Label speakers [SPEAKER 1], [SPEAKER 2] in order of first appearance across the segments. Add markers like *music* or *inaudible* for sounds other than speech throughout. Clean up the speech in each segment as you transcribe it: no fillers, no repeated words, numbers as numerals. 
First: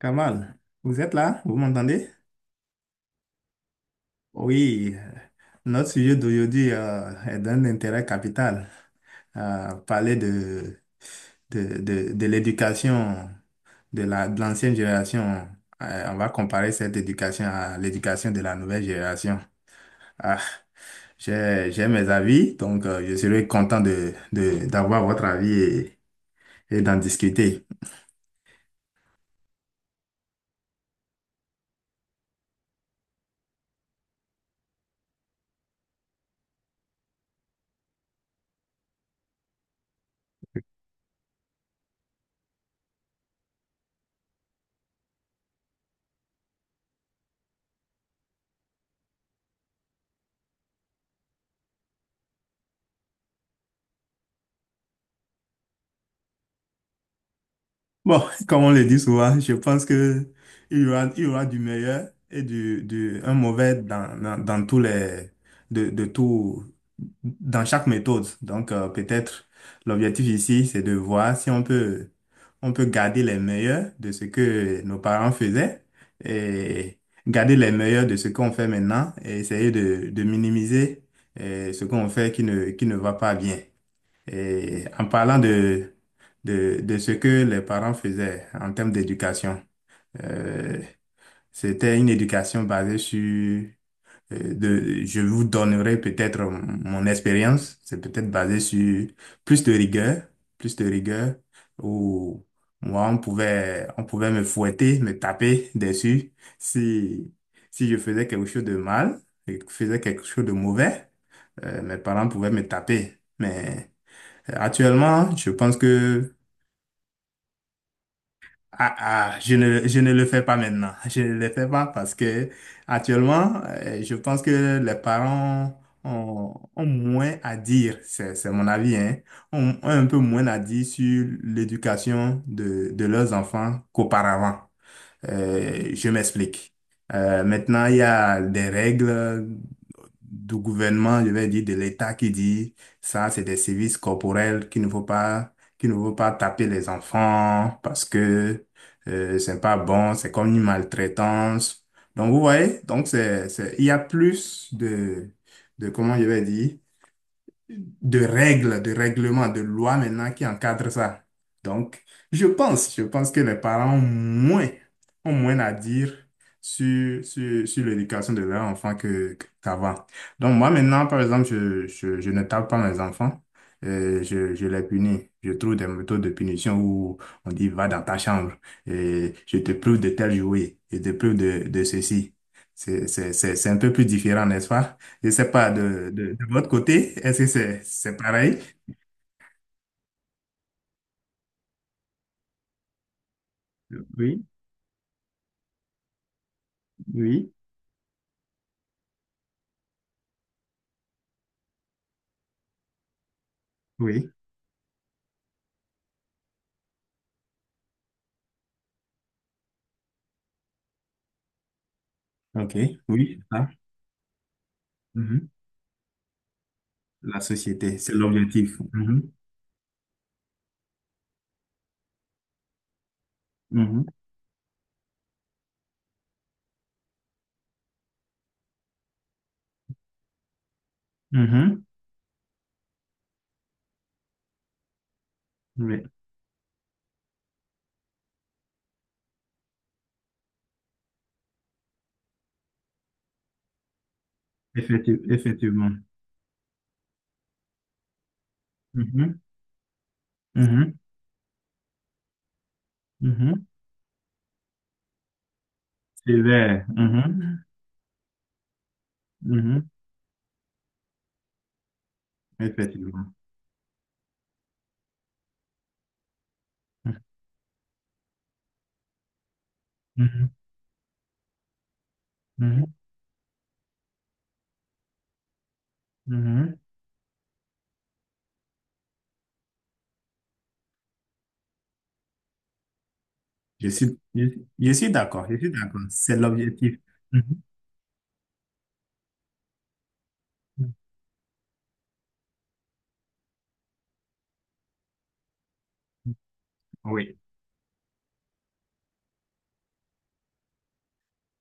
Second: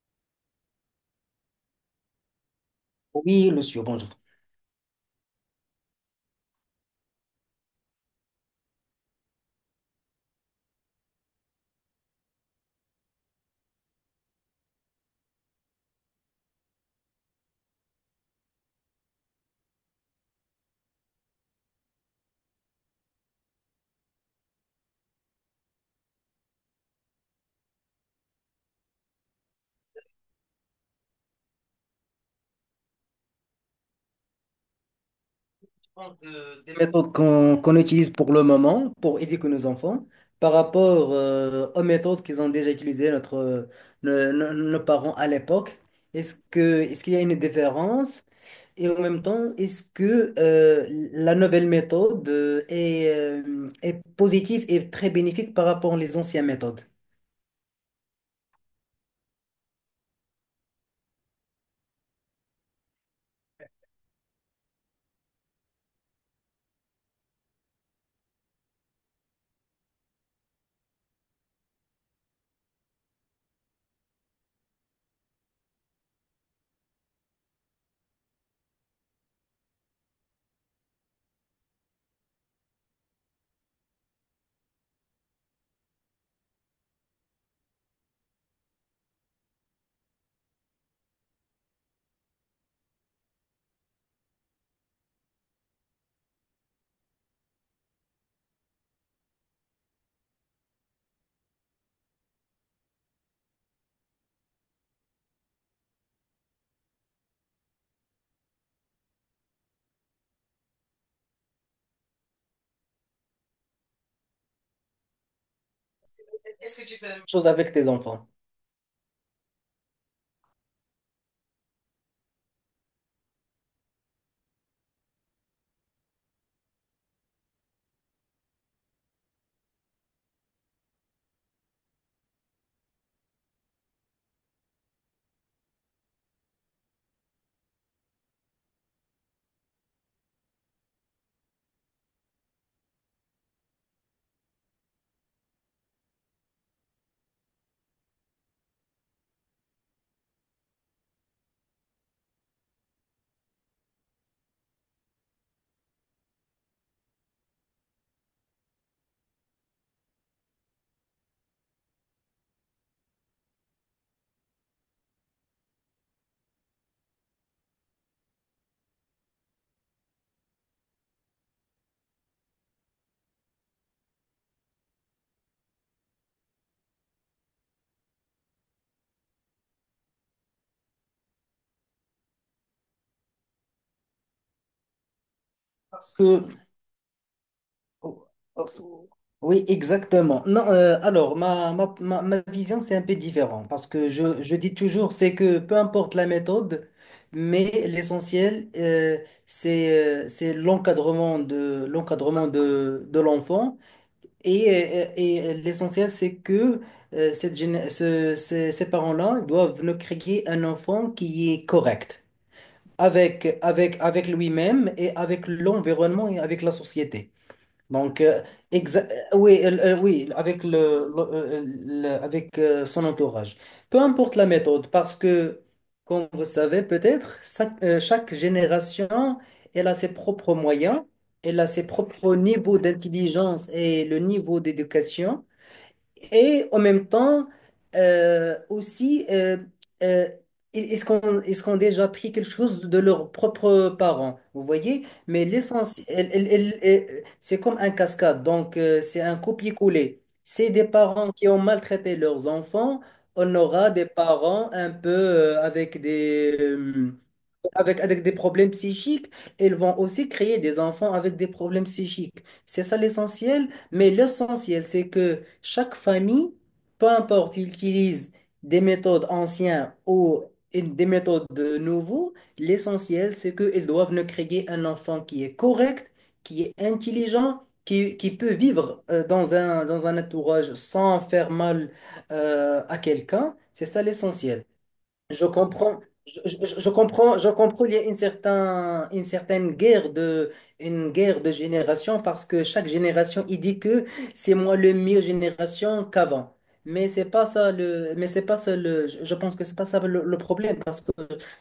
[SPEAKER 1] Kamal, vous êtes là? Vous m'entendez?
[SPEAKER 2] Oui, le sûr, bonjour.
[SPEAKER 1] Oui, notre sujet d'aujourd'hui est d'un intérêt capital. Parler de l'éducation de de l'ancienne génération. On va comparer cette éducation à l'éducation de la nouvelle génération. Ah, j'ai mes avis, donc je serais content d'avoir votre avis et d'en discuter.
[SPEAKER 2] Des méthodes qu'on utilise pour le moment pour éduquer nos enfants par rapport aux méthodes qu'ils ont déjà utilisées nos parents à l'époque. Est-ce qu'il y a une différence? Et en même temps, est-ce que la nouvelle méthode est, est positive et très bénéfique par rapport aux anciennes méthodes?
[SPEAKER 1] Bon, *laughs* comme on le dit souvent, je pense que il y aura du meilleur et du un mauvais dans tous les de tout dans chaque méthode. Donc peut-être l'objectif ici, c'est de voir si on peut garder les meilleurs de ce que nos parents faisaient et garder les meilleurs de ce qu'on fait maintenant et essayer de minimiser ce qu'on fait qui ne va pas bien. Et en parlant de ce que les parents faisaient en termes d'éducation, euh, c'était une éducation basée sur, je vous donnerai peut-être mon expérience, c'est peut-être basé sur plus de rigueur, plus de rigueur, où moi, on pouvait me fouetter, me taper dessus si, si je faisais quelque chose de mal, et faisais quelque chose de mauvais, mes parents pouvaient me taper. Mais actuellement, je pense que
[SPEAKER 2] Est-ce que tu fais la même chose avec tes enfants?
[SPEAKER 1] ah, je ne le fais pas maintenant. *laughs* Je ne le fais pas parce que actuellement, je pense que les parents ont moins à dire, c'est mon avis, hein, ont un peu moins à dire sur l'éducation de leurs enfants qu'auparavant. Je m'explique. Maintenant, il y a des règles du gouvernement, je vais dire de l'État, qui dit ça, c'est des services corporels, qu'il ne faut pas, qu'il ne faut pas taper les enfants parce que c'est pas bon, c'est comme une maltraitance. Donc vous voyez, donc il y a plus de, comment je vais dire, de règles, de règlements, de lois maintenant qui encadrent ça. Donc, je pense que les parents ont moins à dire sur l'éducation de leur enfant que, qu'avant. Donc, moi maintenant, par exemple, je ne tape pas mes enfants. Je les punis. Je trouve des méthodes de punition où on dit va dans ta chambre et je te prive de tel jouet, je te prive de ceci. C'est un peu plus différent, n'est-ce pas? Je ne sais pas,
[SPEAKER 2] Parce
[SPEAKER 1] de
[SPEAKER 2] que
[SPEAKER 1] votre côté, est-ce que c'est
[SPEAKER 2] oh,
[SPEAKER 1] pareil?
[SPEAKER 2] oh, oh. Oui, exactement. Non, alors, ma vision, c'est un peu différent parce que
[SPEAKER 1] Oui,
[SPEAKER 2] je dis toujours, c'est que peu importe la méthode,
[SPEAKER 1] oui,
[SPEAKER 2] mais l'essentiel, c'est l'encadrement de l'enfant
[SPEAKER 1] oui.
[SPEAKER 2] et, et l'essentiel, c'est que cette, géné- ce- ces, ces parents-là doivent nous créer un enfant qui est correct
[SPEAKER 1] OK, oui, c'est
[SPEAKER 2] avec,
[SPEAKER 1] ça.
[SPEAKER 2] avec, avec lui-même et avec
[SPEAKER 1] Mhm.
[SPEAKER 2] l'environnement et avec la société.
[SPEAKER 1] La société, c'est
[SPEAKER 2] Donc,
[SPEAKER 1] l'objectif.
[SPEAKER 2] exa-
[SPEAKER 1] Mhm,
[SPEAKER 2] oui, oui, avec son entourage. Peu
[SPEAKER 1] mhm,
[SPEAKER 2] importe la méthode, parce que, comme vous savez peut-être, chaque génération, elle a ses propres moyens, elle a
[SPEAKER 1] mhm.
[SPEAKER 2] ses propres niveaux d'intelligence et le niveau d'éducation.
[SPEAKER 1] Oui,
[SPEAKER 2] Et en même temps, euh, aussi, euh, euh, est-ce qu'on a déjà appris quelque chose de leurs propres parents, vous voyez? Mais
[SPEAKER 1] effectivement.
[SPEAKER 2] l'essentiel, c'est comme un cascade, donc c'est un
[SPEAKER 1] Mhm,
[SPEAKER 2] copier-coller. C'est des
[SPEAKER 1] mhm,
[SPEAKER 2] parents qui ont maltraité leurs enfants, on
[SPEAKER 1] mhm.
[SPEAKER 2] aura des parents un peu
[SPEAKER 1] C'est vrai. Mhm,
[SPEAKER 2] avec des problèmes psychiques, elles
[SPEAKER 1] mhm.
[SPEAKER 2] vont aussi créer des enfants avec des problèmes psychiques. C'est ça
[SPEAKER 1] Effectivement.
[SPEAKER 2] l'essentiel, mais l'essentiel, c'est que chaque famille, peu importe, ils utilisent des méthodes anciennes ou
[SPEAKER 1] Mhm,
[SPEAKER 2] des méthodes de nouveau,
[SPEAKER 1] mhm,
[SPEAKER 2] l'essentiel, c'est qu'ils doivent ne créer un enfant qui est correct, qui est
[SPEAKER 1] mhm.
[SPEAKER 2] intelligent, qui peut vivre dans un entourage sans faire mal à quelqu'un. C'est
[SPEAKER 1] Je
[SPEAKER 2] ça
[SPEAKER 1] suis, je,
[SPEAKER 2] l'essentiel.
[SPEAKER 1] je suis
[SPEAKER 2] Je
[SPEAKER 1] d'accord, je suis d'accord.
[SPEAKER 2] comprends,
[SPEAKER 1] C'est
[SPEAKER 2] je
[SPEAKER 1] l'objectif.
[SPEAKER 2] comprends,
[SPEAKER 1] Mhm,
[SPEAKER 2] je comprends, il y a une certaine guerre de, une guerre de génération parce que chaque génération, il dit que c'est moi le mieux génération
[SPEAKER 1] mhm.
[SPEAKER 2] qu'avant. Mais c'est
[SPEAKER 1] Oui.
[SPEAKER 2] pas ça le, mais c'est pas ça le, je pense que c'est pas ça le problème parce que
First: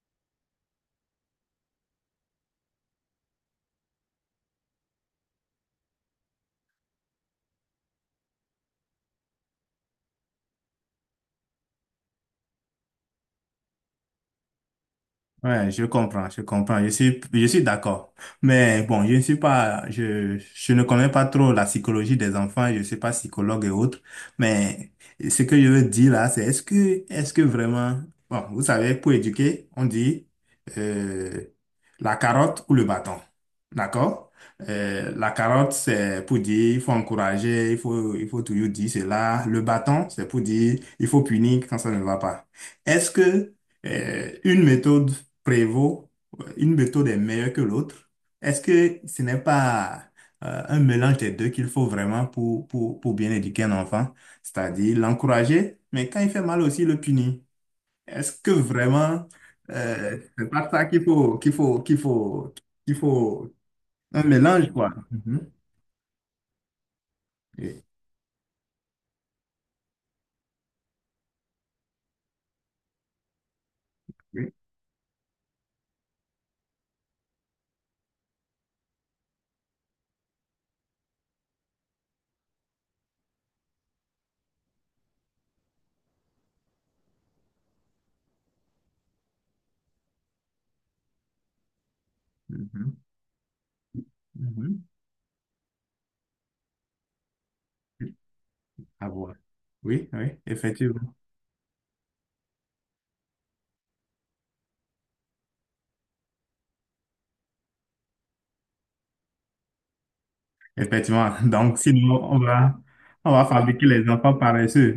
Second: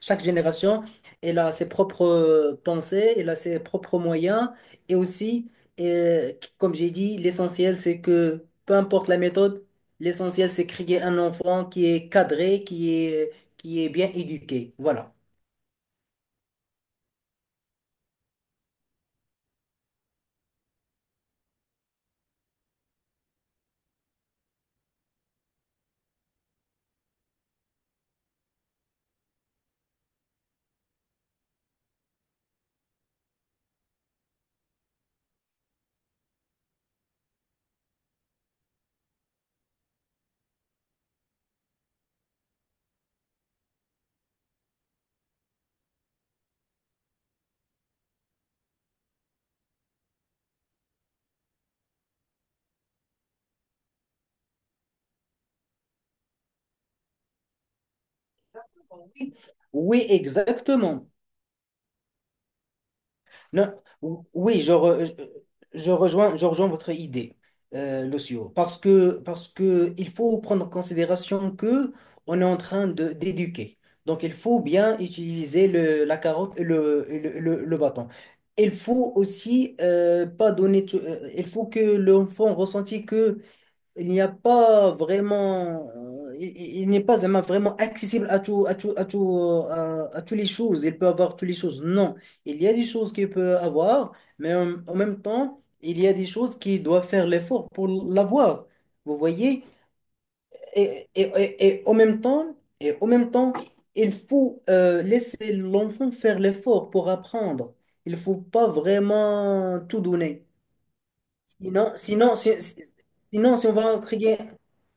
[SPEAKER 2] chaque génération, elle a ses propres pensées, elle a ses propres moyens et aussi, euh, comme j'ai dit, l'essentiel c'est que peu importe la méthode, l'essentiel c'est créer un enfant qui est cadré, qui est bien éduqué. Voilà.
[SPEAKER 1] Ouais, je comprends, je comprends, je suis d'accord. Mais bon, je ne connais pas trop la psychologie des enfants, je ne suis pas psychologue et autres. Mais ce que je veux dire là, c'est est-ce que vraiment, bon, vous savez, pour éduquer, on dit euh, la carotte ou le bâton, d'accord? La carotte, c'est pour dire, il faut encourager, il faut toujours dire cela. Le bâton, c'est pour dire, il faut punir quand ça ne va pas. Est-ce que une méthode prévaut, une méthode est meilleure que l'autre? Est-ce que ce n'est pas un mélange des deux qu'il faut vraiment pour bien éduquer un enfant? C'est-à-dire l'encourager, mais quand il fait mal aussi, le punir. Est-ce que vraiment
[SPEAKER 2] Oui,
[SPEAKER 1] c'est pas ça
[SPEAKER 2] exactement.
[SPEAKER 1] qu'il faut
[SPEAKER 2] Non,
[SPEAKER 1] un
[SPEAKER 2] oui,
[SPEAKER 1] mélange, quoi? Mhm.
[SPEAKER 2] je rejoins votre idée,
[SPEAKER 1] Oui,
[SPEAKER 2] Lucio, parce que il faut prendre en considération que on est en train de d'éduquer. Donc, il
[SPEAKER 1] oui.
[SPEAKER 2] faut bien utiliser le, la carotte et le bâton. Il faut aussi pas donner il faut que l'enfant ressente que il n'y a pas vraiment, il n'est pas vraiment vraiment accessible à tout, à tout, à tout, à toutes les choses. Il peut avoir toutes les choses. Non, il y a des
[SPEAKER 1] Mhm.
[SPEAKER 2] choses qu'il peut avoir,
[SPEAKER 1] Mhm.
[SPEAKER 2] mais
[SPEAKER 1] mhm.
[SPEAKER 2] en même temps, il y a des choses qui doivent faire l'effort pour l'avoir.
[SPEAKER 1] À
[SPEAKER 2] Vous
[SPEAKER 1] voir.
[SPEAKER 2] voyez?
[SPEAKER 1] Oui, oui, effectivement.
[SPEAKER 2] Et en même temps, et en même temps, il faut laisser l'enfant faire l'effort pour apprendre. Il faut pas vraiment tout donner.
[SPEAKER 1] Effectivement. Donc, sinon,
[SPEAKER 2] Sinon,
[SPEAKER 1] on va
[SPEAKER 2] sinon, si on
[SPEAKER 1] fabriquer
[SPEAKER 2] va
[SPEAKER 1] les enfants
[SPEAKER 2] créer
[SPEAKER 1] paresseux.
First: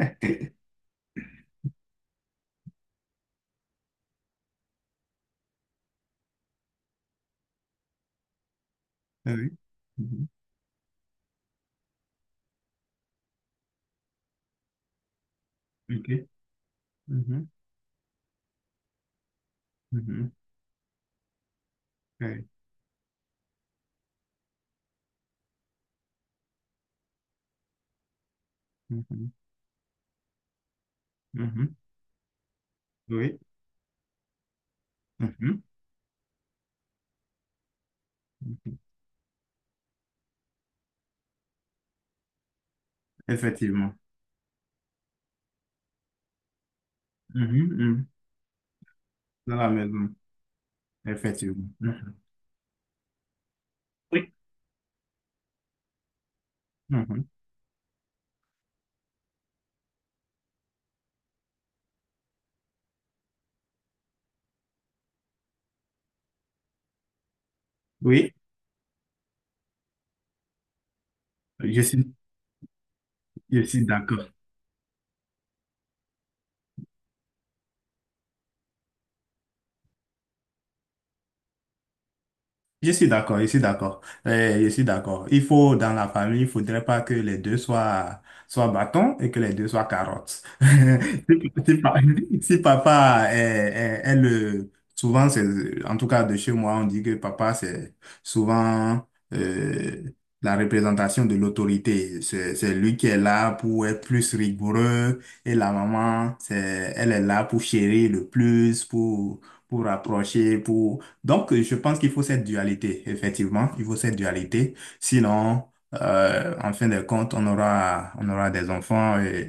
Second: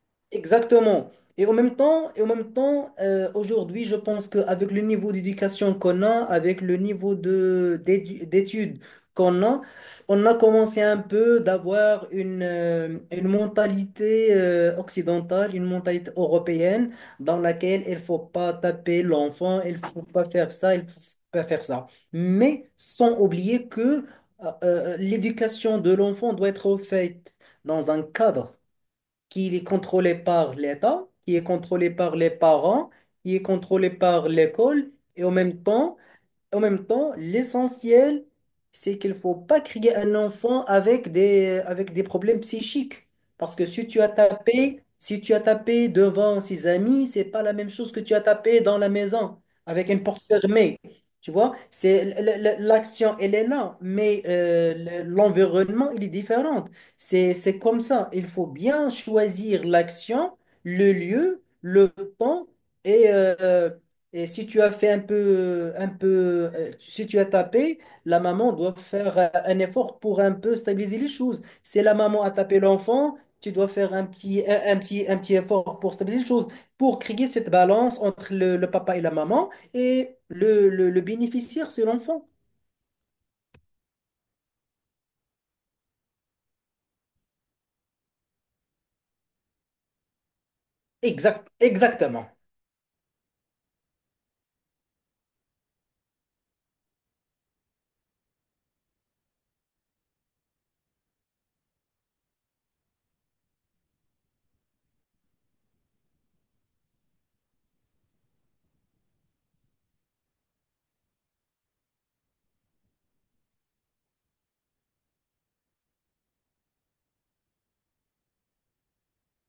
[SPEAKER 1] *laughs*
[SPEAKER 2] exactement. Et en même temps, et en même temps, aujourd'hui, je pense qu'avec le niveau d'éducation qu'on a, avec le niveau de d'études qu'on
[SPEAKER 1] Oui.
[SPEAKER 2] a, on
[SPEAKER 1] Mhm.
[SPEAKER 2] a commencé un peu d'avoir une mentalité occidentale, une mentalité
[SPEAKER 1] OK.
[SPEAKER 2] européenne, dans
[SPEAKER 1] Mhm.
[SPEAKER 2] laquelle il faut pas taper l'enfant, il faut pas
[SPEAKER 1] Mhm.
[SPEAKER 2] faire ça, il faut pas faire ça.
[SPEAKER 1] Oui.
[SPEAKER 2] Mais sans oublier que l'éducation de l'enfant doit être faite dans un cadre
[SPEAKER 1] Mhm.
[SPEAKER 2] qui est contrôlé par l'État, qui est
[SPEAKER 1] Mhm.
[SPEAKER 2] contrôlé par les parents, qui
[SPEAKER 1] Oui.
[SPEAKER 2] est contrôlé par l'école, et
[SPEAKER 1] Mhm.
[SPEAKER 2] en même temps, l'essentiel, c'est qu'il faut pas créer un enfant avec des problèmes psychiques. Parce que si
[SPEAKER 1] Effectivement.
[SPEAKER 2] tu as tapé, si tu as tapé devant ses amis, c'est pas la
[SPEAKER 1] Mhm.
[SPEAKER 2] même chose que
[SPEAKER 1] Mhm.
[SPEAKER 2] tu as tapé dans la maison
[SPEAKER 1] Dans la
[SPEAKER 2] avec une
[SPEAKER 1] maison.
[SPEAKER 2] porte fermée. Tu vois,
[SPEAKER 1] Effectivement.
[SPEAKER 2] c'est
[SPEAKER 1] Mhm.
[SPEAKER 2] l'action, elle est là, mais
[SPEAKER 1] Oui.
[SPEAKER 2] l'environnement, il est différent.
[SPEAKER 1] Mhm.
[SPEAKER 2] C'est comme ça. Il faut bien choisir l'action, le lieu, le temps et euh, et si tu as fait un peu, si tu as tapé, la
[SPEAKER 1] Oui.
[SPEAKER 2] maman doit faire un effort pour un peu stabiliser les choses.
[SPEAKER 1] Je
[SPEAKER 2] Si la
[SPEAKER 1] suis,
[SPEAKER 2] maman a tapé l'enfant, tu
[SPEAKER 1] je
[SPEAKER 2] dois
[SPEAKER 1] suis
[SPEAKER 2] faire un
[SPEAKER 1] d'accord.
[SPEAKER 2] petit, un petit, un petit effort pour stabiliser les choses, pour créer cette balance entre le papa et la maman et le bénéficiaire, c'est l'enfant.
[SPEAKER 1] Je suis d'accord, je suis d'accord. Je suis d'accord. Il faut, dans la famille, il faudrait pas que les deux soient, soient bâtons et que les deux soient carottes. *laughs*
[SPEAKER 2] Exact,
[SPEAKER 1] Si, si pa-
[SPEAKER 2] exactement.
[SPEAKER 1] *laughs* Si papa est le, souvent c'est, en tout cas de chez moi, on dit que papa c'est souvent, euh, la représentation de l'autorité. C'est lui qui est là pour être plus rigoureux et la maman, c'est, elle est là pour chérir le plus, pour rapprocher, pour, donc, je pense qu'il faut cette dualité, effectivement. Il faut cette dualité. Sinon, en fin de compte, on aura des enfants. euh,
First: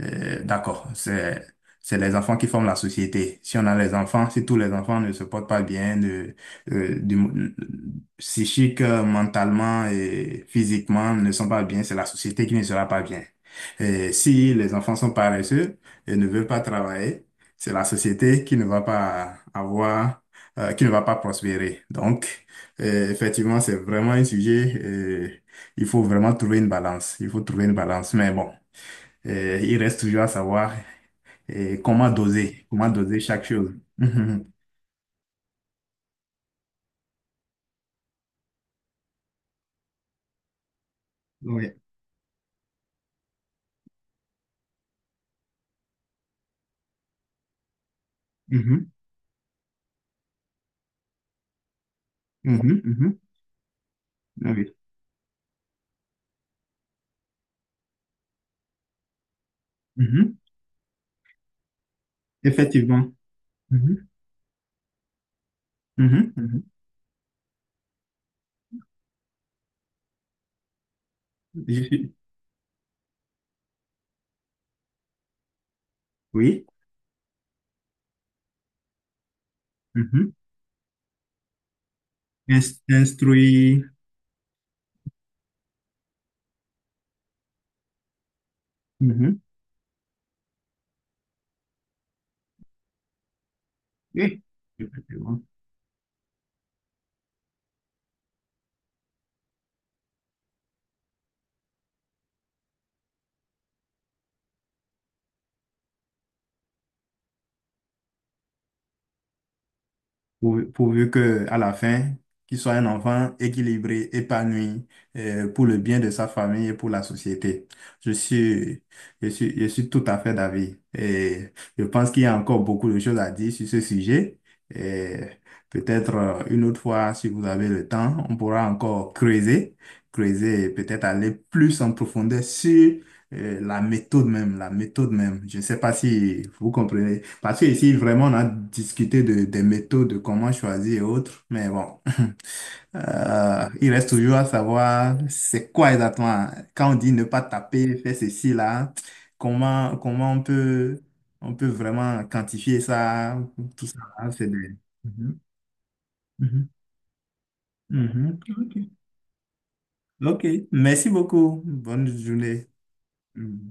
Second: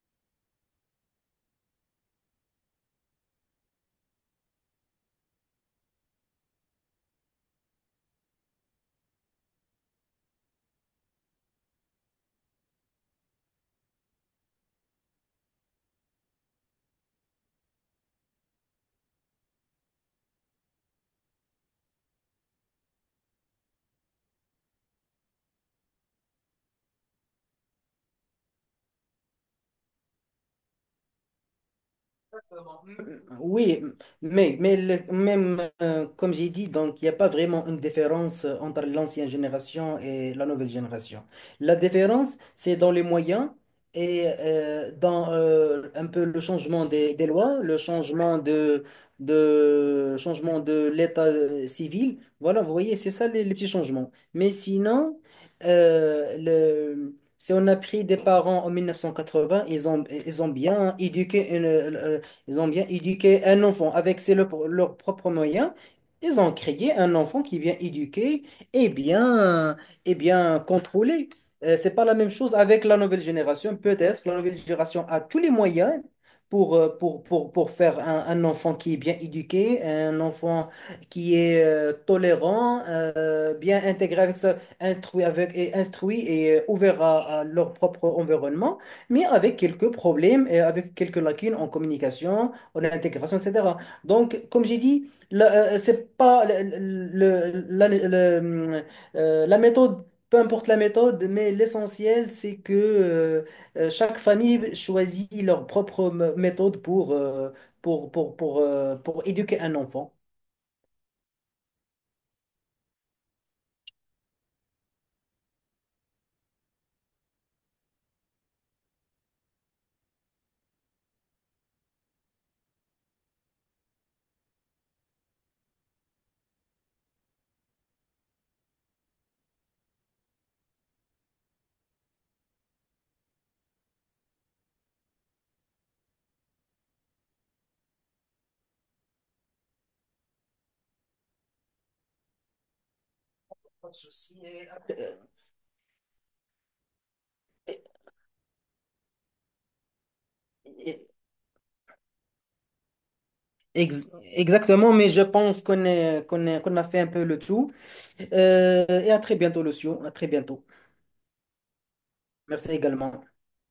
[SPEAKER 1] euh, D'accord, c'est les enfants qui forment la société. Si on a les enfants, si tous les enfants ne se portent pas bien, euh, du, psychique, mentalement et physiquement ne sont pas bien, c'est la société qui ne sera pas bien. Et si les enfants sont paresseux et ne veulent pas travailler, c'est la société qui ne va pas avoir, qui ne va pas prospérer. Donc, effectivement, c'est vraiment un sujet, il faut vraiment trouver une balance. Il faut trouver une balance. Mais bon. Il reste toujours à savoir comment doser chaque chose.
[SPEAKER 2] Oui,
[SPEAKER 1] Mhm.
[SPEAKER 2] mais même comme j'ai dit, donc il n'y a pas vraiment une différence entre l'ancienne génération et la nouvelle génération.
[SPEAKER 1] Oui.
[SPEAKER 2] La différence, c'est dans les moyens et dans un peu le changement des lois, le changement
[SPEAKER 1] Mhm.
[SPEAKER 2] de changement de l'état civil. Voilà, vous
[SPEAKER 1] Mhm.
[SPEAKER 2] voyez, c'est
[SPEAKER 1] Mhm.
[SPEAKER 2] ça les petits changements.
[SPEAKER 1] Ah
[SPEAKER 2] Mais
[SPEAKER 1] oui.
[SPEAKER 2] sinon, le, si on a pris des parents en 1980,
[SPEAKER 1] Mhm.
[SPEAKER 2] ils ont bien éduqué une, ils ont bien
[SPEAKER 1] Effectivement.
[SPEAKER 2] éduqué un enfant
[SPEAKER 1] Mhm.
[SPEAKER 2] avec ses, leurs leurs propres moyens. Ils ont
[SPEAKER 1] Mhm.
[SPEAKER 2] créé un enfant qui est bien éduqué et bien, et bien contrôlé.
[SPEAKER 1] Mhm. Je
[SPEAKER 2] C'est pas
[SPEAKER 1] suis-
[SPEAKER 2] la même chose avec la nouvelle génération. Peut-être la nouvelle génération a tous les moyens
[SPEAKER 1] Oui.
[SPEAKER 2] pour, pour faire un enfant qui est bien éduqué, un
[SPEAKER 1] Mhm.
[SPEAKER 2] enfant qui est tolérant, bien
[SPEAKER 1] Instruire.
[SPEAKER 2] intégré avec ça, instruit avec et instruit et ouvert à leur propre environnement mais
[SPEAKER 1] Mhm.
[SPEAKER 2] avec quelques problèmes et avec quelques lacunes en communication, en intégration, etc. Donc,
[SPEAKER 1] Oui.
[SPEAKER 2] comme j'ai dit, c'est pas la méthode, peu importe la méthode, mais l'essentiel, c'est que chaque famille choisit leur propre méthode pour, pour éduquer un enfant.
[SPEAKER 1] Pourvu, pourvu que, à la fin, qu'il soit un enfant équilibré, épanoui, pour le bien de sa famille et pour la société. Je suis, je suis tout à fait d'avis. Et je pense qu'il y a encore beaucoup de choses à dire sur ce sujet. Et peut-être une autre fois, si vous avez le temps, on pourra encore creuser, creuser et peut-être aller plus en profondeur sur la méthode même, la méthode même. Je ne sais pas si vous comprenez. Parce que ici, vraiment, on a discuté des méthodes, de comment choisir et autres. Mais bon, *laughs*
[SPEAKER 2] Pas
[SPEAKER 1] il
[SPEAKER 2] de
[SPEAKER 1] reste toujours
[SPEAKER 2] souci.
[SPEAKER 1] à
[SPEAKER 2] Et après,
[SPEAKER 1] savoir c'est quoi exactement. Quand on dit ne pas taper, faire ceci, là, comment on peut vraiment quantifier ça, tout ça.
[SPEAKER 2] ex-
[SPEAKER 1] Là, c'est des-
[SPEAKER 2] exactement, mais je
[SPEAKER 1] Mhm,
[SPEAKER 2] pense
[SPEAKER 1] mhm,
[SPEAKER 2] qu'on a fait un peu le tout.
[SPEAKER 1] mhm.
[SPEAKER 2] Et à très bientôt, Lucio. À très
[SPEAKER 1] Ok. Ok.
[SPEAKER 2] bientôt.
[SPEAKER 1] Merci beaucoup. Bonne journée.
[SPEAKER 2] Merci également.
[SPEAKER 1] Mm.